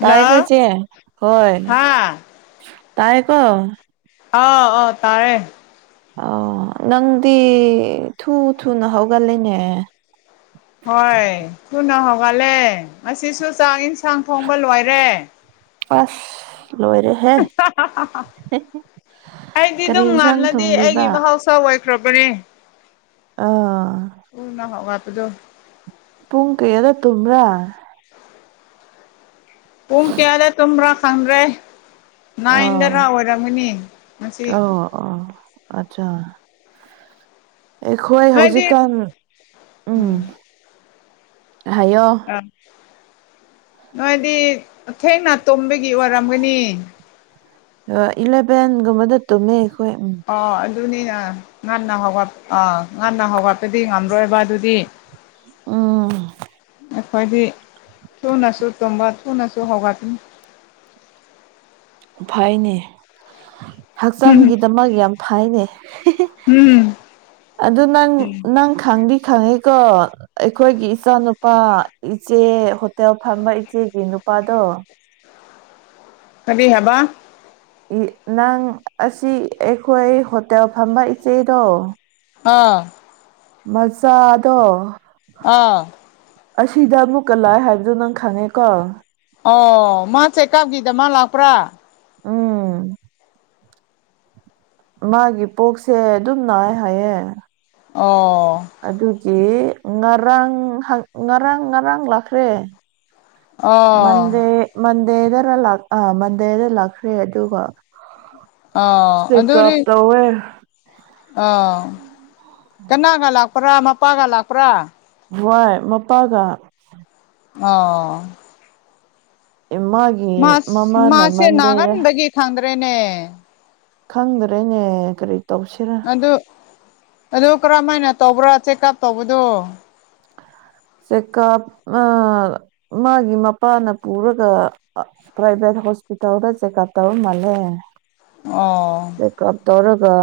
ꯇꯥꯏꯀꯣ ꯆꯦ ꯍꯣꯏ ꯍꯥ ꯇꯥꯏ ꯀꯣ ꯑꯥꯎ ꯑꯣ ꯇꯥꯔꯦ ꯑꯣ ꯅꯪꯗꯤ ꯊꯨ ꯊꯨꯅ ꯍꯧꯒꯠꯂꯤꯅꯦ ꯍꯣꯏ ꯊꯨꯅ ꯍꯧꯒꯠꯂꯦ ꯉꯁꯤꯁꯨ ꯆꯥꯛ ꯏꯟꯁꯥꯡ ꯊꯣꯡꯕ ꯂꯣꯏꯔꯦ ꯑꯁ ꯂꯣꯏꯔꯦ ꯑꯩꯗꯤ ꯀꯔꯤ ꯑꯗꯨꯝ ꯏꯟꯁꯥꯡ ꯉꯥꯜꯂꯗꯤ ꯑꯩꯒꯤ ꯊꯣꯡꯕꯤꯕ ꯃꯍꯧꯁꯥ ꯆꯥꯎ ꯋꯥꯏꯈ꯭ꯔꯕꯅꯦ ꯑꯥ ꯎꯅ ꯍꯥꯎ ꯍꯥꯄꯗꯣ ꯄꯨꯡ ꯀꯌꯥꯗ ꯇꯨꯝꯕ꯭ꯔꯥ ꯄꯨꯡ ꯀꯌꯥꯗ ꯇꯨꯝꯕꯔꯥ ꯍꯪꯒꯔꯦ ꯑꯥ ꯅꯥꯏꯟꯗꯔꯥ ꯑꯣꯏꯔꯝꯃꯅꯤ ꯃꯁꯤ ꯑꯣ ꯑꯣ ꯑꯠꯆꯥ ꯑꯩꯈꯣꯏ ꯅꯣꯏꯗꯤ ꯍꯧꯖꯤꯛꯀꯥꯟ ꯎꯝ ꯍꯥꯏꯌꯣ ꯑꯥ ꯅꯣꯏꯗꯤ ꯊꯦꯡꯅ ꯇꯨꯝꯕꯒꯤ ꯑꯣꯏꯔꯝꯒꯅꯤ ꯏꯂꯚꯦꯟꯒꯨꯝꯕꯗ ꯇꯨꯝꯃꯦ ꯑꯩꯈꯣꯏ ꯎꯝ ꯑꯣ ꯑꯗꯨꯅꯤꯅꯥ ꯉꯟꯅ ꯍꯧꯒꯠ ꯑ ꯉꯟꯅ ꯍꯧꯒꯠꯄꯗꯤ ꯉꯝꯔꯣꯏꯕ ꯑꯗꯨꯗꯤ ꯎꯝ ꯑꯩꯈꯣꯏꯗꯤ ꯊꯨꯅ ꯁꯨ ꯇꯨꯝꯕ ꯊꯨꯅꯥꯁꯨ ꯍꯧꯒꯠꯄꯅꯤ ꯐꯩꯅꯦ ꯍꯛꯆꯥꯡꯒꯤꯗꯃꯛ ꯌꯥꯝ ꯐꯩꯅꯦ ꯑꯗꯨ ꯅꯪ ꯅꯪ ꯈꯪꯗꯤ ꯈꯪꯉꯦꯀꯣ? ꯑꯩꯈꯣꯏꯒꯤ ꯏꯆꯥ ꯅꯨꯨꯄꯥ ꯏꯆꯦ ꯍꯣꯇꯦꯜ ꯐꯝꯕ ꯏꯆꯦꯒꯤ ꯅꯨꯄꯥꯗꯣ ꯀꯔꯤ ꯍꯥꯕ? ꯅꯪ ꯑꯁꯤ ꯑꯩꯈꯣꯏ ꯍꯣꯇꯦꯜ ꯐꯝꯕ ꯏꯆꯦꯗꯣ ꯑꯥ ꯃꯆꯥꯗꯣ ꯑꯥ ꯑꯁꯤꯗ ꯑꯃꯨꯛꯀ ꯂꯥꯛꯑꯦ ꯍꯥꯏꯕꯗꯣ ꯅꯪ ꯈꯪꯉꯦꯀꯣ ꯑꯣ ꯃꯥ ꯆꯦꯛꯀꯥꯞꯒꯤꯗ ꯃꯛ ꯂꯥꯛꯄ꯭ꯔꯥ? ꯎꯝ ꯃꯥꯒꯤ ꯄꯨꯛꯁꯦ ꯑꯗꯨꯝ ꯅꯥꯏ ꯍꯥꯏꯌꯦ꯫ ꯑꯣ ꯑꯗꯨꯒꯤ ꯉꯔꯥꯡ ꯍꯪ ꯉꯔꯥꯡ ꯉꯔꯥꯡ ꯂꯥꯛꯈ꯭ꯔꯦ ꯑꯣ ꯃꯟꯗꯦ ꯃꯟꯗꯦꯗꯔꯥ ꯂꯥꯛ ꯑ ꯃꯟꯗꯦꯗ ꯂꯥꯛꯈ꯭ꯔꯦ ꯑꯗꯨꯒ ꯑꯣ ꯍꯥ ꯆꯦꯀꯞ ꯇꯧꯋꯦ ꯑꯣ ꯀꯅꯥꯒ ꯂꯥꯛꯄ꯭ꯔꯥ ꯃꯄꯥꯒ ꯂꯥꯛꯄ꯭ꯔꯥ? ꯋꯥꯏ ꯃꯄꯥꯒ ꯑꯣ ꯏꯃꯥꯒꯤ ꯃꯥꯁ ꯃꯥꯁꯦ ꯅꯥꯒꯟꯕꯒꯤ ꯈꯪꯗ꯭ꯔꯦꯅꯦ ꯈꯪꯗ꯭ꯔꯦꯅꯦ ꯀꯔꯤ ꯇꯧꯁꯤꯔꯥ ꯑꯗꯨ ꯑꯗꯨ ꯀꯔꯝꯃꯥꯏꯅ ꯇꯧꯕ꯭ꯔꯥ ꯆꯦꯛꯀꯞ ꯇꯧꯕꯗꯨ? ꯆꯦꯀꯥꯞ ꯑ ꯃꯥꯒꯤ ꯃꯄꯥꯅ ꯄꯨꯔꯒ ꯄ꯭ꯔꯥꯏꯚꯦꯠ ꯍꯣꯁꯄꯤꯇꯥꯜꯗ ꯆꯦꯛꯀꯞ ꯇꯧꯔ ꯃꯥꯜꯂꯦ꯫ ꯑꯣ ꯆꯦꯛꯀꯞ ꯇꯧꯔꯒ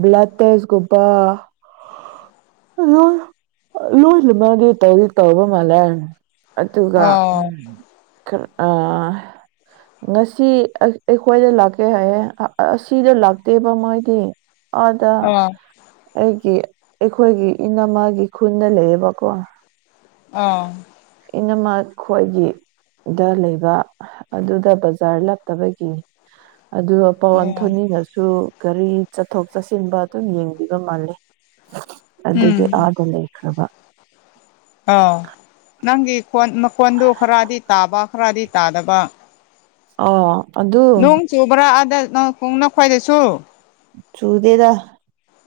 ꯕ꯭ꯂꯠ ꯇꯦꯁꯒꯨꯝꯕ ꯂꯣꯏ ꯂꯣꯏ ꯃꯗꯤ ꯇꯧꯗꯤ ꯇꯧꯕ ꯃꯥꯜꯂꯦ ꯑꯗꯨꯒ ꯑꯣ ꯎꯝ ꯈꯔ ꯑꯥ ꯉꯁꯤ ꯑꯩ ꯑꯩꯈꯣꯏꯗ ꯂꯥꯛꯀꯦ ꯍꯥꯏꯌꯦ ꯑꯁꯤꯗ ꯂꯥꯛꯇꯦꯕ ꯃꯣꯏꯗꯤ ꯑꯥꯗ ꯑꯣ ꯑꯩꯒꯤ ꯑꯩꯈꯣꯏꯒꯤ ꯏꯅꯝꯃꯒꯤ ꯈꯨꯟꯗ ꯂꯩꯌꯦꯕ ꯀꯣ ꯑꯥ ꯏꯅꯝꯃ ꯈꯣꯏꯒꯤ ꯗ ꯂꯩꯕ ꯑꯗꯨꯗ ꯕꯖꯥꯔ ꯂꯥꯞꯇꯕꯒꯤ ꯑꯗꯨ ꯄꯋꯥꯟ ꯑꯣ ꯊꯣꯅꯤꯅꯁꯨ ꯒꯥꯔꯤ ꯆꯠꯊꯣꯛ ꯆꯠꯁꯤꯟꯕ ꯇꯨꯝ ꯌꯦꯡꯕꯤꯕ ꯃꯥꯜꯂꯤ ꯑꯗꯨꯒꯤ ꯎꯝ ꯑꯥꯗ ꯂꯩꯈ꯭ꯔꯕ ꯑꯣ ꯅꯪꯒꯤ ꯐꯣꯟ ꯃꯈꯣꯟꯗꯨ ꯈꯔꯗꯤ ꯇꯥꯕ ꯈꯔꯗꯤ ꯇꯥꯗꯕ ꯑꯣ ꯑꯗꯨ ꯅꯣꯡ ꯆꯨꯕ꯭ꯔꯥ ꯑꯗ ꯅꯣꯡ ꯈꯣꯡꯅ ꯈꯣꯏꯗꯁꯨ ꯆꯨꯗꯦꯗ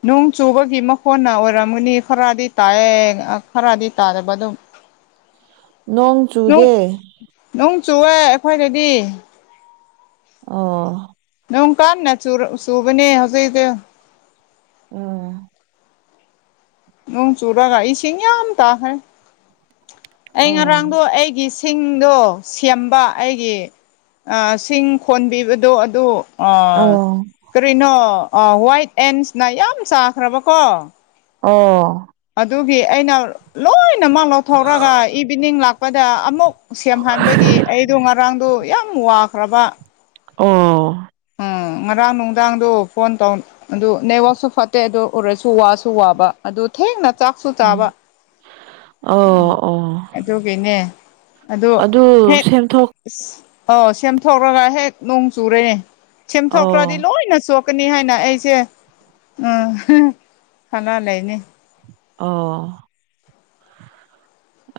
ꯅꯣꯡ ꯆꯨꯕꯒꯤ ꯃꯈꯣꯟꯅ ꯑꯣꯏꯔꯝꯒꯅꯤ ꯈꯔꯗꯤ ꯇꯥꯏꯌꯦ ꯈꯔꯗꯤ ꯇꯥꯗꯕ ꯑꯗꯨꯝ꯫ ꯅꯣꯡ ꯆꯨꯗꯦ ꯅꯨꯡ ꯆꯨꯑꯦ ꯑꯩꯈꯣꯏꯗꯗꯤ ꯑꯣ ꯅꯣꯡ ꯀꯥꯟꯅ ꯆꯨꯔ ꯆꯨꯕꯅꯦ ꯍꯧꯖꯤꯛꯗꯤ ꯎꯝ ꯅꯣꯡ ꯆꯨꯔꯒ ꯏꯁꯤꯡ ꯌꯥꯝ ꯇꯥꯈ꯭ꯔꯦ ꯑꯩ ꯎꯝ ꯉꯔꯥꯡꯗꯣ ꯑꯩꯒꯤ ꯁꯤꯡꯗꯣ ꯁꯦꯝꯕ ꯑꯩꯒꯤ ꯁꯤꯡ ꯈꯣꯟꯕꯤꯕꯗꯣ ꯑꯗꯨ ꯑ ꯑꯣ ꯀꯔꯤꯅꯣ ꯋꯥꯏꯠ ꯑꯦꯟꯁꯅ ꯌꯥꯝ ꯆꯥꯈ꯭ꯔꯕꯀꯣ ꯑꯣ ꯑꯗꯨꯒꯤ ꯑꯩꯅ ꯂꯣꯏꯅꯃꯛ ꯂꯧꯊꯣꯛꯔꯒ ꯏꯚꯤꯅꯤꯡ ꯂꯥꯛꯄꯗ ꯑꯃꯨꯛ ꯁꯦꯝꯍꯟꯕꯒꯤ ꯑꯩꯗꯣ ꯉꯔꯥꯡꯗꯣ ꯌꯥꯝ ꯋꯥꯈ꯭ꯔꯕ ꯑꯣ ꯎꯝ ꯉꯔꯥꯡ ꯅꯨꯡꯗꯥꯡꯗꯣ ꯐꯣꯟ ꯇꯧ ꯑꯗꯨ ꯅꯦꯠꯋꯥꯛꯁꯨ ꯐꯠꯇꯦ ꯑꯗꯨ ꯎꯔꯁꯨ ꯋꯥꯁꯨ ꯋꯥꯕ ꯑꯗꯨ ꯊꯦꯡꯅ ꯆꯥꯛꯁꯨ ꯎꯝ ꯆꯥꯕ ꯑꯣ ꯑꯣ ꯑꯗꯨꯒꯤꯅꯦ ꯑꯗꯣ ꯑꯗꯨ ꯍꯦꯛ ꯁꯦꯝꯊꯣꯛ ꯑꯥꯎ ꯁꯦꯝꯊꯣꯛꯂꯒ ꯍꯦꯛ ꯅꯣꯡ ꯆꯨꯔꯦꯅꯦ ꯁꯦꯝꯊꯣꯛꯇ꯭ꯔꯗꯤ ꯑꯣ ꯂꯣꯏꯅꯁꯨ ꯊꯣꯛꯀꯅꯤ ꯍꯥꯏꯅ ꯑꯩꯁꯦ ꯎ ꯈꯂ ꯂꯩꯅꯤ ꯑꯣ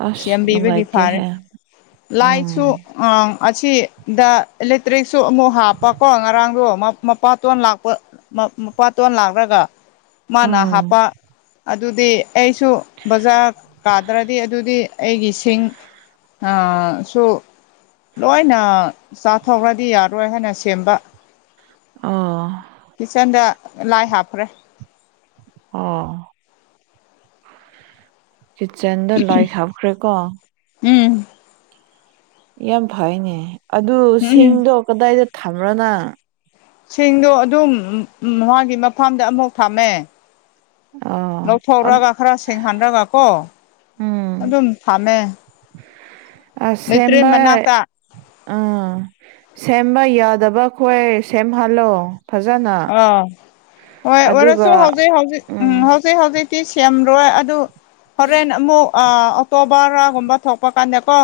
ꯑꯁ ꯁꯦꯝꯕꯤꯕꯒꯤ ꯅꯨꯡꯉꯥꯏꯇꯦꯍꯦ ꯎꯝ ꯑ ꯑꯁꯤꯗ ꯏꯂꯦꯛꯇ꯭ꯔꯤꯛꯁꯨ ꯑꯃꯨꯛ ꯍꯥꯞꯄꯀꯣ ꯉꯔꯥꯡꯗꯣ ꯃꯄꯥꯇꯣꯟ ꯂꯥꯛꯄ ꯃꯄꯥꯇꯣꯟ ꯂꯥꯛꯔꯒ ꯃꯥꯅ ꯎꯝ ꯍꯥꯞꯄ ꯑꯗꯨꯗꯤ ꯑꯩꯁꯨ ꯕꯖꯥꯔ ꯀꯥꯗ꯭ꯔꯗꯤ ꯑꯗꯨꯗꯤ ꯑꯩꯒꯤ ꯁꯤꯡ ꯑ ꯁꯨ ꯂꯣꯏꯅ ꯆꯥꯊꯣꯛꯈ꯭ꯔꯗꯤ ꯌꯥꯔꯣꯏ ꯍꯥꯏꯅ ꯁꯦꯝꯕ ꯑꯣ ꯀꯤꯠꯆꯟꯗ ꯂꯥꯏ ꯍꯥꯞꯈ꯭ꯔꯦ ꯑꯣ ꯀꯤꯠꯆꯦꯟꯗ ꯂꯥꯏꯠ ꯍꯥꯞꯈ꯭ꯔꯦꯀꯣ ꯎꯝ ꯌꯥꯝ ꯐꯩꯅꯦ ꯑꯗꯨ ꯎꯝ ꯁꯤꯡꯗꯣ ꯀꯗꯥꯏꯗ ꯊꯝꯕ꯭ꯔꯣꯅ ꯁꯤꯡꯗꯣ ꯑꯗꯨꯝ ꯃꯥꯒꯤ ꯃꯐꯝꯗ ꯑꯃꯨꯛ ꯊꯝꯃꯦ ꯑꯣ ꯂꯧꯊꯣꯛꯔꯒ ꯈꯔ ꯁꯦꯡꯍꯜꯔꯒ ꯀꯣ ꯑꯗꯨꯝ ꯊꯝꯃꯦ ꯑ ꯂꯩꯇ꯭ꯔꯦ ꯁꯦꯝꯕ ꯃꯅꯥꯛꯇ ꯑꯥ ꯁꯦꯝꯕ ꯌꯥꯗꯕ ꯈꯣꯏ ꯁꯦꯝꯍꯜꯂꯣ ꯐꯖꯅ ꯑꯥ ꯍꯣꯏ ꯑꯣꯏꯔꯁꯨ ꯑꯗꯨꯒ ꯍꯧꯖꯤꯛ ꯍꯧꯖꯤꯛ ꯎꯝ ꯍꯧꯖꯤꯛ ꯍꯧꯖꯤꯛꯇꯤ ꯁꯦꯝꯔꯣꯏ ꯑꯗꯨ ꯍꯣꯔꯦꯟ ꯑꯃꯨꯛ ꯑꯣꯛꯇꯣꯕꯔꯒꯨꯝꯕ ꯊꯣꯛꯄ ꯀꯥꯟꯗꯀꯣ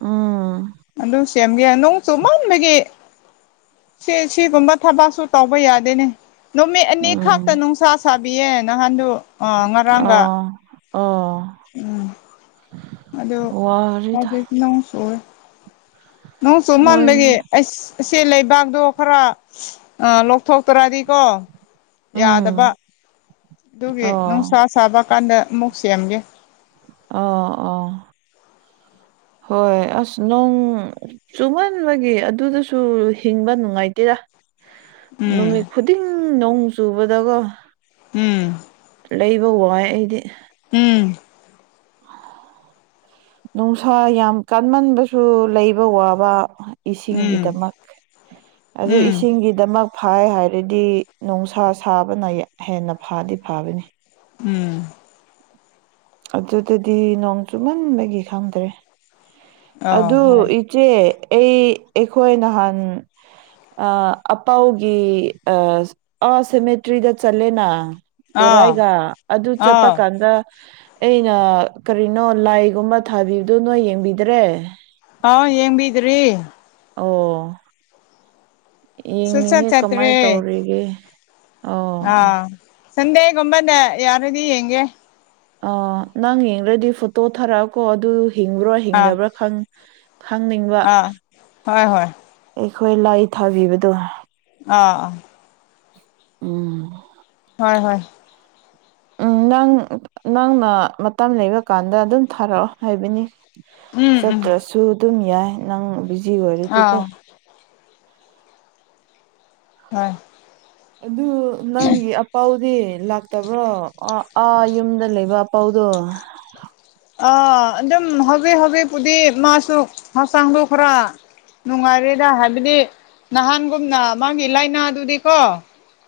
ꯎꯝ ꯑꯗꯨ ꯁꯦꯝꯒꯦ ꯅꯣꯡ ꯆꯨꯃꯟꯕꯒꯤ ꯁꯤ ꯁꯤꯒꯨꯝꯕ ꯊꯕꯛꯁꯨ ꯇꯧꯕ ꯌꯥꯗꯦꯅꯦ ꯅꯨꯃꯤꯠ ꯑꯅꯤ ꯈꯛꯇ ꯎꯝ ꯅꯨꯡꯁꯥ ꯁꯥꯕꯤꯌꯦ ꯅꯍꯥꯟꯗꯨ ꯑ ꯉꯔꯥꯡꯒ ꯑꯣ ꯑꯣ ꯎꯝ ꯑꯗꯣ ꯋꯥꯔꯤꯗ ꯍꯧꯖꯤꯛ ꯅꯣꯡ ꯆꯨꯌꯦ ꯅꯣꯡ ꯅꯣꯏ ꯆꯨꯃꯟꯕꯒꯤ ꯑꯩꯁ ꯁꯦ ꯂꯩꯕꯥꯛꯗꯣ ꯈꯔ ꯂꯧꯊꯣꯛꯇꯔꯗꯤꯀꯣ ꯌꯥꯗꯕ ꯎꯝ ꯑꯗꯨꯒꯤ ꯅꯨꯡꯁꯥ ꯑꯣ ꯁꯥꯕ ꯀꯥꯟꯗ ꯑꯃꯨꯛ ꯁꯦꯝꯒꯦ ꯑ‌ꯣ ꯑꯣ ꯍꯣꯏ ꯑꯁ ꯅ‌ꯣꯡ ꯆꯨꯝꯃꯟꯕꯒꯤ ꯑꯗꯨꯗꯁꯨ ꯍꯤꯡꯕ ꯅꯨꯡꯉꯥꯏꯇꯦꯔ ꯎꯝ ꯅꯨꯃꯤꯠ ꯈꯨꯗꯤꯡ ꯅꯣꯡ ꯆꯨꯕꯗꯒꯣ ꯎꯝ ꯂꯩꯕ ꯋꯥꯏ ꯑꯩꯗꯤ ꯎꯝ ꯅꯨꯡꯁꯥ ꯌꯥꯝ ꯀꯥꯟꯃꯟꯕꯁꯨ ꯂꯩꯕ ꯋꯥꯕ ꯎꯝ ꯏꯁꯤꯡꯒꯤꯗꯃꯛ ꯑꯗꯨ ꯎꯝ ꯏꯁꯤꯡꯒꯤꯗꯃꯛ ꯐꯥꯏ ꯍꯥꯏꯔꯗꯤ ꯅꯨꯡꯁꯥ ꯁꯥꯕꯅ ꯌ ꯍꯦꯟꯅ ꯐꯗꯤ ꯐꯕꯅꯤ ꯎꯝ ꯑꯗꯨꯗꯗꯤ ꯅꯣꯡ ꯆꯨꯃꯟꯕꯒꯤ ꯈꯪꯗ꯭ꯔꯦ ꯑꯥ ꯑꯗꯨ ꯍꯣꯏ ꯏꯆꯦ ꯑꯩ ꯑꯩꯈꯣꯏ ꯅꯍꯥꯟ ꯑꯥ ꯑꯄꯥꯎꯒꯤ ꯑ ꯑꯥ ꯁꯦꯃꯦꯇ꯭ꯔꯤꯗ ꯆꯠꯂꯦꯅ ꯑꯥ ꯇꯣꯔꯥꯏꯒ ꯑꯗꯨ ꯆꯠꯄ ꯑꯥ ꯀꯥꯟꯗ ꯑꯩꯅ ꯀꯔꯤꯅꯣ ꯂꯥꯏꯒꯨꯝꯕ ꯊꯥꯕꯤꯕꯗꯣ ꯅꯣꯏ ꯌꯦꯡꯕꯤꯗ꯭ꯔꯦ ꯑꯥꯎ ꯌꯦꯡꯕꯤꯗ꯭ꯔꯤ ꯑꯣ ꯁꯨꯡꯆꯠ ꯌꯦꯡꯅꯤꯡꯉꯦ ꯀꯃꯥꯏ ꯇꯧꯔꯤꯒꯦ ꯑ ꯑꯣ ꯁꯟꯗꯦꯒꯨꯝꯕꯗ ꯌꯥꯔꯗꯤ ꯌꯦꯡꯒꯦ ꯑ ꯅꯪ ꯌꯦꯡꯔꯗꯤ ꯐꯣꯇꯣ ꯊꯥꯔꯛꯑ ꯀꯣ ꯑꯗꯨ ꯍꯤꯡꯕ꯭ꯔꯣ ꯑꯥ ꯍꯤꯡꯗꯕ꯭ꯔꯥ ꯈꯪ ꯈꯪꯅꯤꯡꯕ ꯑꯥ ꯍꯣꯏ ꯍꯣꯏ ꯑꯩꯈꯣꯏ ꯂꯥꯏ ꯊꯥꯕꯤꯕꯗꯣ ꯑꯥ ꯑꯥ ꯎꯝ ꯍꯣꯏ ꯍꯣꯏ ꯎꯝ ꯅꯪ ꯅꯪꯅ ꯃꯇꯝ ꯂꯩꯕ ꯀꯥꯟꯗ ꯑꯗꯨꯝ ꯊꯥꯔ‌ꯑꯣ ꯍꯥꯏꯕꯅꯤ ꯎꯝ ꯎꯝ ꯆꯠꯇ꯭ꯔꯁꯨ ꯑꯗꯨꯝ ꯌꯥꯏ ꯅꯪ ꯕꯤꯖꯤ ꯑꯣꯏꯔꯗꯤꯀꯣ ꯑꯥ ꯍꯣꯏ ꯑꯗꯨ ꯅꯪꯒꯤ ꯑꯄꯥꯎꯗꯤ ꯂꯥꯛ ꯇꯕ꯭ꯔꯣ ꯑ ꯑꯥ ꯌꯨꯝꯗ ꯂꯩꯕ ꯑꯄꯥꯎꯗꯣ ꯑ ꯑꯗꯨꯝ ꯍꯧꯖꯤꯛ ꯍꯧꯖꯤꯛꯄꯨꯗꯤ ꯃꯥꯁꯨ ꯍꯛꯆꯥꯡꯗꯨ ꯈꯔ ꯅꯨꯡꯉꯥꯏꯔꯦꯗ ꯍꯥꯏꯕꯗꯤ ꯅꯍꯥꯟꯒꯨꯝꯅ ꯃꯥꯒꯤ ꯂꯥꯏꯅꯥꯗꯨꯗꯤꯀꯣ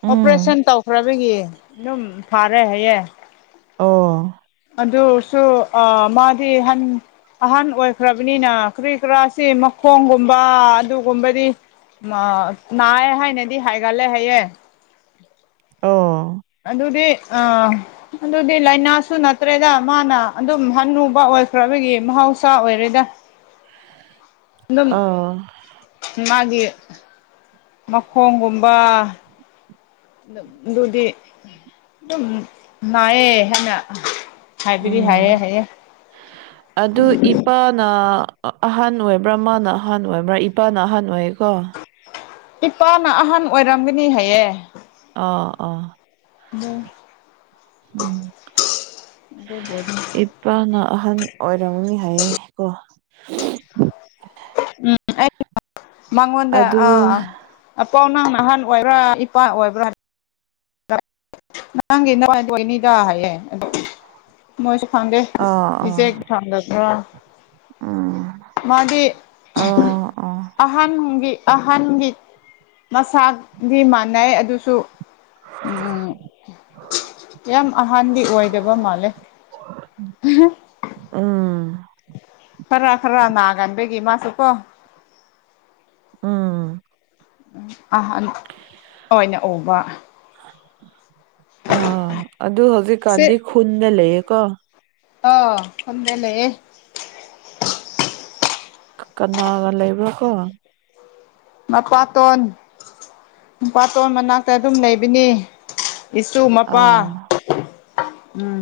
ꯎꯝ ꯑꯣꯄ꯭ꯔꯦꯁꯟ ꯇꯧꯈ꯭ꯔꯕꯒꯤ ꯑꯗꯨꯝ ꯐꯔꯦ ꯍꯥꯏꯌꯦ ꯑꯣ ꯑꯗꯨꯁꯨ ꯑ ꯃꯥꯗꯤ ꯍꯟ ꯑꯍꯟ ꯑꯣꯏꯈ꯭ꯔꯕꯅꯤꯅ ꯀ꯭ꯔꯤ ꯀ꯭ꯔꯥꯁꯤ ꯃꯈꯣꯡꯒꯨꯝꯕ ꯑꯗꯨ ꯒꯨꯝꯕꯗꯤ ꯃꯥ ꯅꯥꯏ ꯍꯥꯏꯅꯗꯤ ꯍꯥꯏꯒꯜꯂꯦ ꯍꯥꯏꯌꯦ ꯑꯣ ꯑꯗꯨꯗꯤ ꯑ ꯑꯗꯨꯗꯤ ꯂꯥꯏꯅꯥꯁꯨ ꯅꯠꯇ꯭ꯔꯦꯗ ꯃꯥꯅ ꯑꯗꯨꯝ ꯍꯟꯅꯨꯕ ꯑꯣꯏꯈ꯭ꯔꯕꯒꯤ ꯃꯍꯧꯁꯥ ꯑꯣꯏꯔꯦꯗ [inaudible] ꯑꯗꯨꯝ ꯑꯣ ꯃꯥꯒꯤ ꯃꯈꯣꯡꯒꯨꯝꯕ [unintelligible] ꯑꯗꯨꯗꯤ ꯑꯗꯨꯝ ꯅꯥꯏꯌꯦ [unintelligible] ꯍꯥꯏꯕꯤꯔꯤ ꯎꯝ ꯍꯥꯏꯌꯦ ꯍꯥꯏꯌꯦ ꯑꯗꯨ ꯏꯞ ꯄꯥꯅ ꯑꯍꯟ ꯑꯣꯏꯕ꯭ꯔꯥ ꯃꯥꯅ ꯑꯍꯥꯟ ꯑꯣꯏꯕ꯭ꯔꯥ ꯏꯄꯥꯅ ꯑꯍꯥꯟ ꯑꯣꯏꯌꯦꯀꯣ ꯏꯄꯥꯅ ꯑꯍꯟ ꯑꯣꯏꯔꯝꯒꯅꯤ ꯍꯥꯏꯌꯦ ꯑꯥ ꯑꯥ [inaudible] ꯎꯝ ꯑꯗꯨꯕꯨꯗꯤ ꯏ ꯄꯥꯅ ꯑꯍꯟ ꯑꯣꯏꯔꯝꯅꯤ ꯍꯥꯏꯌꯦ ꯀꯣ ꯎꯝ ꯑꯩ [unintelligible] ꯃꯉꯣꯟꯗ ꯑꯗꯨ ꯑꯥ ꯑꯄꯥꯎ ꯅꯪꯅ ꯑꯍꯥꯟ ꯑꯣꯏꯕ꯭ꯔꯥ ꯏꯄꯥ ꯑꯣꯏꯕ꯭ꯔꯥ ꯅꯪꯒꯤ [inaudible] ꯑꯣꯏꯅꯤꯗ ꯍꯥꯏꯌꯦ ꯑꯗꯣ ꯃꯣꯏꯁꯨ ꯈꯪꯗꯦ ꯑꯥ ꯑꯥ ꯏꯆꯦ [inaudible] ꯎꯝ ꯃꯥꯗꯤ ꯑꯥ ꯑꯥ [unintelligible] ꯑꯍꯟꯒꯤ ꯑꯍꯟꯒꯤ ꯃꯁꯥꯛꯗꯤ ꯃꯥꯟꯅꯩ ꯑꯗꯨꯁꯨ ꯎꯝ ꯌꯥꯝ ꯑꯍꯥꯟꯗꯤ ꯑꯣꯏꯗꯕ ꯃꯥꯜꯂꯦ ꯎꯝ ꯈꯔꯥ ꯈꯔꯥ ꯅꯥꯒꯟꯕꯒꯤ ꯃꯥꯁꯨ ꯀꯣ ꯎꯝ ꯑꯍꯟ ꯑꯣꯏꯅ ꯎꯕ ꯑꯥ ꯑꯗꯨ ꯍꯧꯖꯤꯛ ꯀꯥꯟꯗꯤ ꯈꯨꯟꯗ ꯂꯩꯌꯦꯀꯣ ꯑꯣ ꯈꯨꯟꯗ ꯂꯩꯌꯦ ꯀꯅꯥꯒ ꯂꯩꯕ꯭ꯔꯣ ꯀꯣ ꯃꯄꯥꯇꯣꯟ ꯃꯄꯥꯇꯣꯟ ꯃꯅꯥꯛꯇ ꯑꯗꯨꯝ ꯂꯩꯕꯅꯤ ꯏꯁꯨ ꯃꯄꯥ ꯑꯥ ꯎꯝ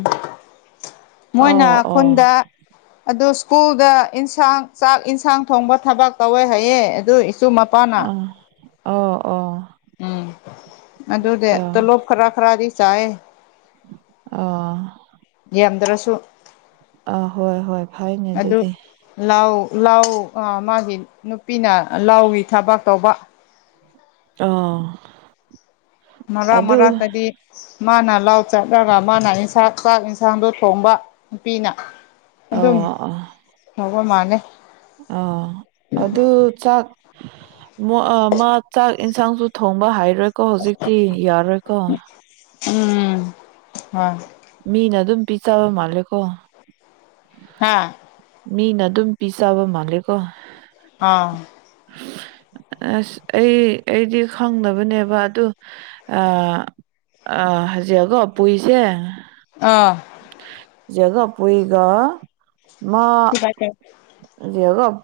ꯑꯣ ꯃꯣꯏꯅ ꯑꯣ ꯈꯨꯟꯗ ꯑꯗꯨ ꯁ꯭ꯀꯨꯜꯗ ꯏꯟꯁꯥꯡ ꯆꯥꯛ ꯏꯟꯁꯥꯡ ꯊꯣꯡꯕ ꯊꯕꯛ ꯇꯧꯋꯦ ꯍꯥꯏꯌꯦ ꯑꯗꯨ ꯏꯆꯨ ꯃꯄꯥꯅ ꯎꯝ ꯑꯣ ꯑꯣ ꯎꯝ ꯑꯗꯨꯗꯤ ꯑꯆꯥ ꯇꯣꯂꯣꯞ ꯈꯔꯥ ꯈꯔꯥꯗꯤ ꯆꯥꯏꯌꯦ ꯑꯣ ꯌꯥꯝꯗ꯭ꯔꯥꯁꯨ ꯑꯥ ꯍꯣꯏ ꯍꯣꯏ ꯐꯩꯅꯦ ꯑꯗꯨꯗꯤ ꯂꯥꯎ ꯂꯥꯎ ꯑꯥ ꯃꯥꯒꯤ ꯅꯨꯄꯤꯅ ꯂꯥꯎꯒꯤ ꯊꯕꯛ ꯇꯧꯕ ꯑꯣ ꯃꯔꯛ ꯃꯔꯛꯇꯗꯤ ꯃꯥꯅ ꯂꯥꯎ ꯆꯠꯂꯒ ꯃꯥꯅ ꯏꯟꯁꯥꯡ ꯆꯥꯛ ꯏꯟꯁꯥꯡꯗꯣ ꯊꯣꯡꯕ ꯅꯨꯄꯤꯅ ꯑꯗꯨꯝ ꯑꯥ ꯑꯥ ꯇꯧꯕ ꯃꯥꯜꯂꯦ ꯑꯥ ꯑꯗꯨ ꯆꯥꯛ ꯃꯥ ꯆꯥꯛ ꯏꯟꯁꯥꯡꯁꯨ ꯊꯣꯡꯕ ꯍꯩꯔꯣꯏꯀꯣ ꯍꯧꯖꯤꯛꯇꯤ ꯌꯥꯔꯣꯏꯀꯣ ꯎꯝ ꯍꯣꯏ ꯃꯤꯅꯥ ꯑꯗꯨꯝ ꯄꯤꯖꯕ ꯃꯥꯜꯂꯦꯀꯣ ꯍꯥꯥ ꯃꯤꯅ ꯑꯗꯨꯝ ꯄꯤꯖꯕ ꯃꯥꯜꯂꯦꯀꯣ ꯑꯥ [inaudible] ꯑꯁ ꯑꯩ ꯑꯩꯗꯤ ꯈꯪꯗꯕꯅꯦꯕ ꯑꯗꯨ ꯑꯥ ꯑꯥ ꯍꯖꯤꯑꯀꯣ ꯄꯨꯏꯁꯦ ꯑꯥ ꯖꯦꯒꯥ ꯄꯨꯏꯒ ꯃꯥ ꯍꯧꯖꯤꯛ ꯍꯧꯒꯥꯞ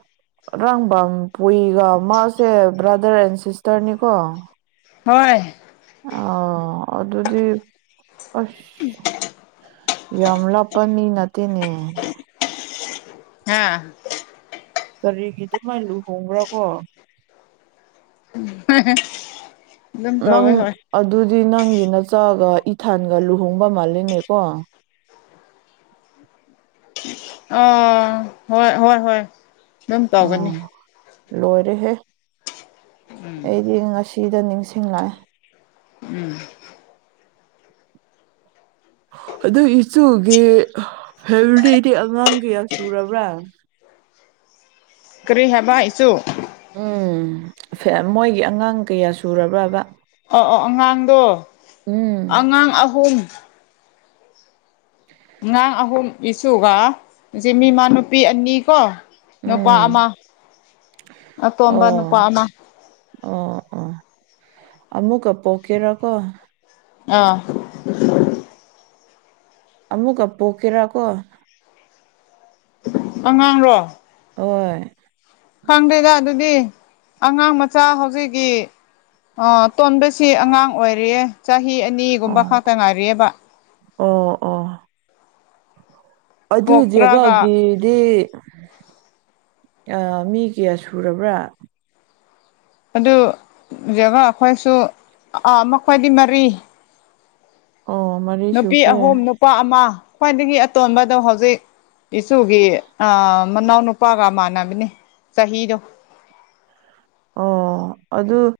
ꯔꯪꯕꯝ ꯄꯨꯏꯒ ꯃꯥꯁꯦ ꯕ꯭ꯔꯥꯗꯔ ꯑꯦꯟ ꯁꯤꯁꯇꯔꯅꯤꯀꯣ ꯍꯣꯏ ꯑ ꯑꯗꯨꯗꯤ ꯑꯁ ꯌꯥꯝ ꯂꯥꯞꯄ ꯃꯤ ꯅꯠꯇꯦꯅꯦ ꯍꯥꯥ ꯀꯔꯤꯒꯤ ꯑꯗꯨꯃꯥꯏ ꯂꯨꯍꯣꯡꯕ꯭ꯔꯥ ꯀꯣ [inaudible] ꯅꯪ ꯍꯣꯏ ꯑꯗꯨꯗꯤ ꯅꯪꯒꯤ ꯅꯆꯥꯒ ꯏꯊꯥꯟꯒ ꯂꯨꯍꯣꯡꯕ ꯃꯥꯜꯂꯤꯅꯦꯀꯣ ꯑꯣ ꯍꯣꯏ ꯍꯣꯏ ꯍꯣꯏ ꯑꯗꯨꯝ ꯇꯧꯒꯅꯤ ꯎꯝ ꯂꯣꯏꯔꯦꯍꯦ ꯑꯩꯗꯤ ꯉꯁꯤꯗ ꯅꯤꯡꯁꯤꯡꯂꯛꯑꯦ ꯎꯝ꯫ ꯑꯗꯨ ꯏꯆꯨꯒꯤ ꯐꯦꯃꯤꯂꯤꯗꯤ ꯑꯉꯥꯡ ꯀꯌꯥ ꯁꯨꯔꯕ꯭ꯔꯥ ꯀꯔꯤ ꯍꯥꯏꯕ ꯏꯆꯨ ꯎꯝ ꯐꯦꯝ ꯃꯣꯏꯒꯤ ꯑꯉꯥꯡ ꯀꯌꯥ ꯁꯨꯔꯕ꯭ꯔꯥꯕ ꯑꯣ ꯑꯣ ꯑꯉꯥꯡꯗꯣ ꯎꯝ ꯑꯉꯥꯡ ꯑꯍꯨꯝ ꯑꯉꯥꯡ ꯑꯍꯨꯝ ꯏꯁꯨꯒ ꯖꯤꯃꯤꯃꯥꯟ ꯅꯨꯄꯤ ꯑꯅꯤ ꯀꯣ ꯅꯨꯄꯥ ꯑꯃ ꯎꯝ ꯑꯇꯣꯝꯕ ꯑꯣ ꯅꯨꯄꯥ ꯑꯃ ꯑꯣ ꯑꯣ ꯑꯃꯨꯛꯀ ꯄꯣꯛꯀꯦꯔꯥ ꯀꯣ ꯑꯥ ꯑꯃꯨꯛꯀ ꯄꯣꯛꯀꯦꯔꯥ ꯀꯣ ꯑꯉꯥꯡꯔꯣ ꯍꯣꯏ ꯈꯪꯗꯦꯗ ꯑꯗꯨꯗꯤ ꯑꯉꯥꯡ ꯃꯆꯥ ꯍꯧꯖꯤꯛꯀꯤ ꯑꯥ ꯑꯇꯣꯟꯕꯁꯤ ꯑꯉꯥꯡ ꯑꯣꯏꯔꯤꯌꯦ ꯆꯍꯤ ꯑꯅꯤꯒꯨꯝꯕ ꯑꯣ ꯈꯛꯇ ꯉꯥꯏꯔꯤꯑꯦꯕ ꯑꯣ ꯑꯣ ꯑꯗꯨꯗꯤ ꯄꯣꯛꯇ꯭ꯔꯒ ꯑꯉꯥꯡꯒꯤꯗꯤ ꯑꯥ ꯃꯤ ꯀꯌꯥ ꯁꯨꯔꯕ꯭ꯔꯥ ꯑꯗꯨ ꯖꯒꯥ ꯑꯩꯈꯣꯏꯁꯨ ꯑꯥ ꯃꯈꯣꯏꯗꯤ ꯃꯔꯤ ꯑꯣ ꯃꯥꯔꯤ ꯅꯨꯄꯤ ꯑꯍꯨꯝ ꯅꯨꯄꯥ ꯑꯃ ꯈ꯭ꯋꯥꯏꯗꯒꯤ ꯑꯇꯣꯟꯕꯗꯣ ꯍꯧꯖꯤꯛ ꯏꯆꯨꯒꯤ ꯑꯥ ꯃꯅꯥꯎꯅꯨꯄꯥꯒ ꯃꯥꯟꯅꯕꯅꯦ ꯆꯍꯤꯗꯣ ꯑꯣ ꯑꯗꯨ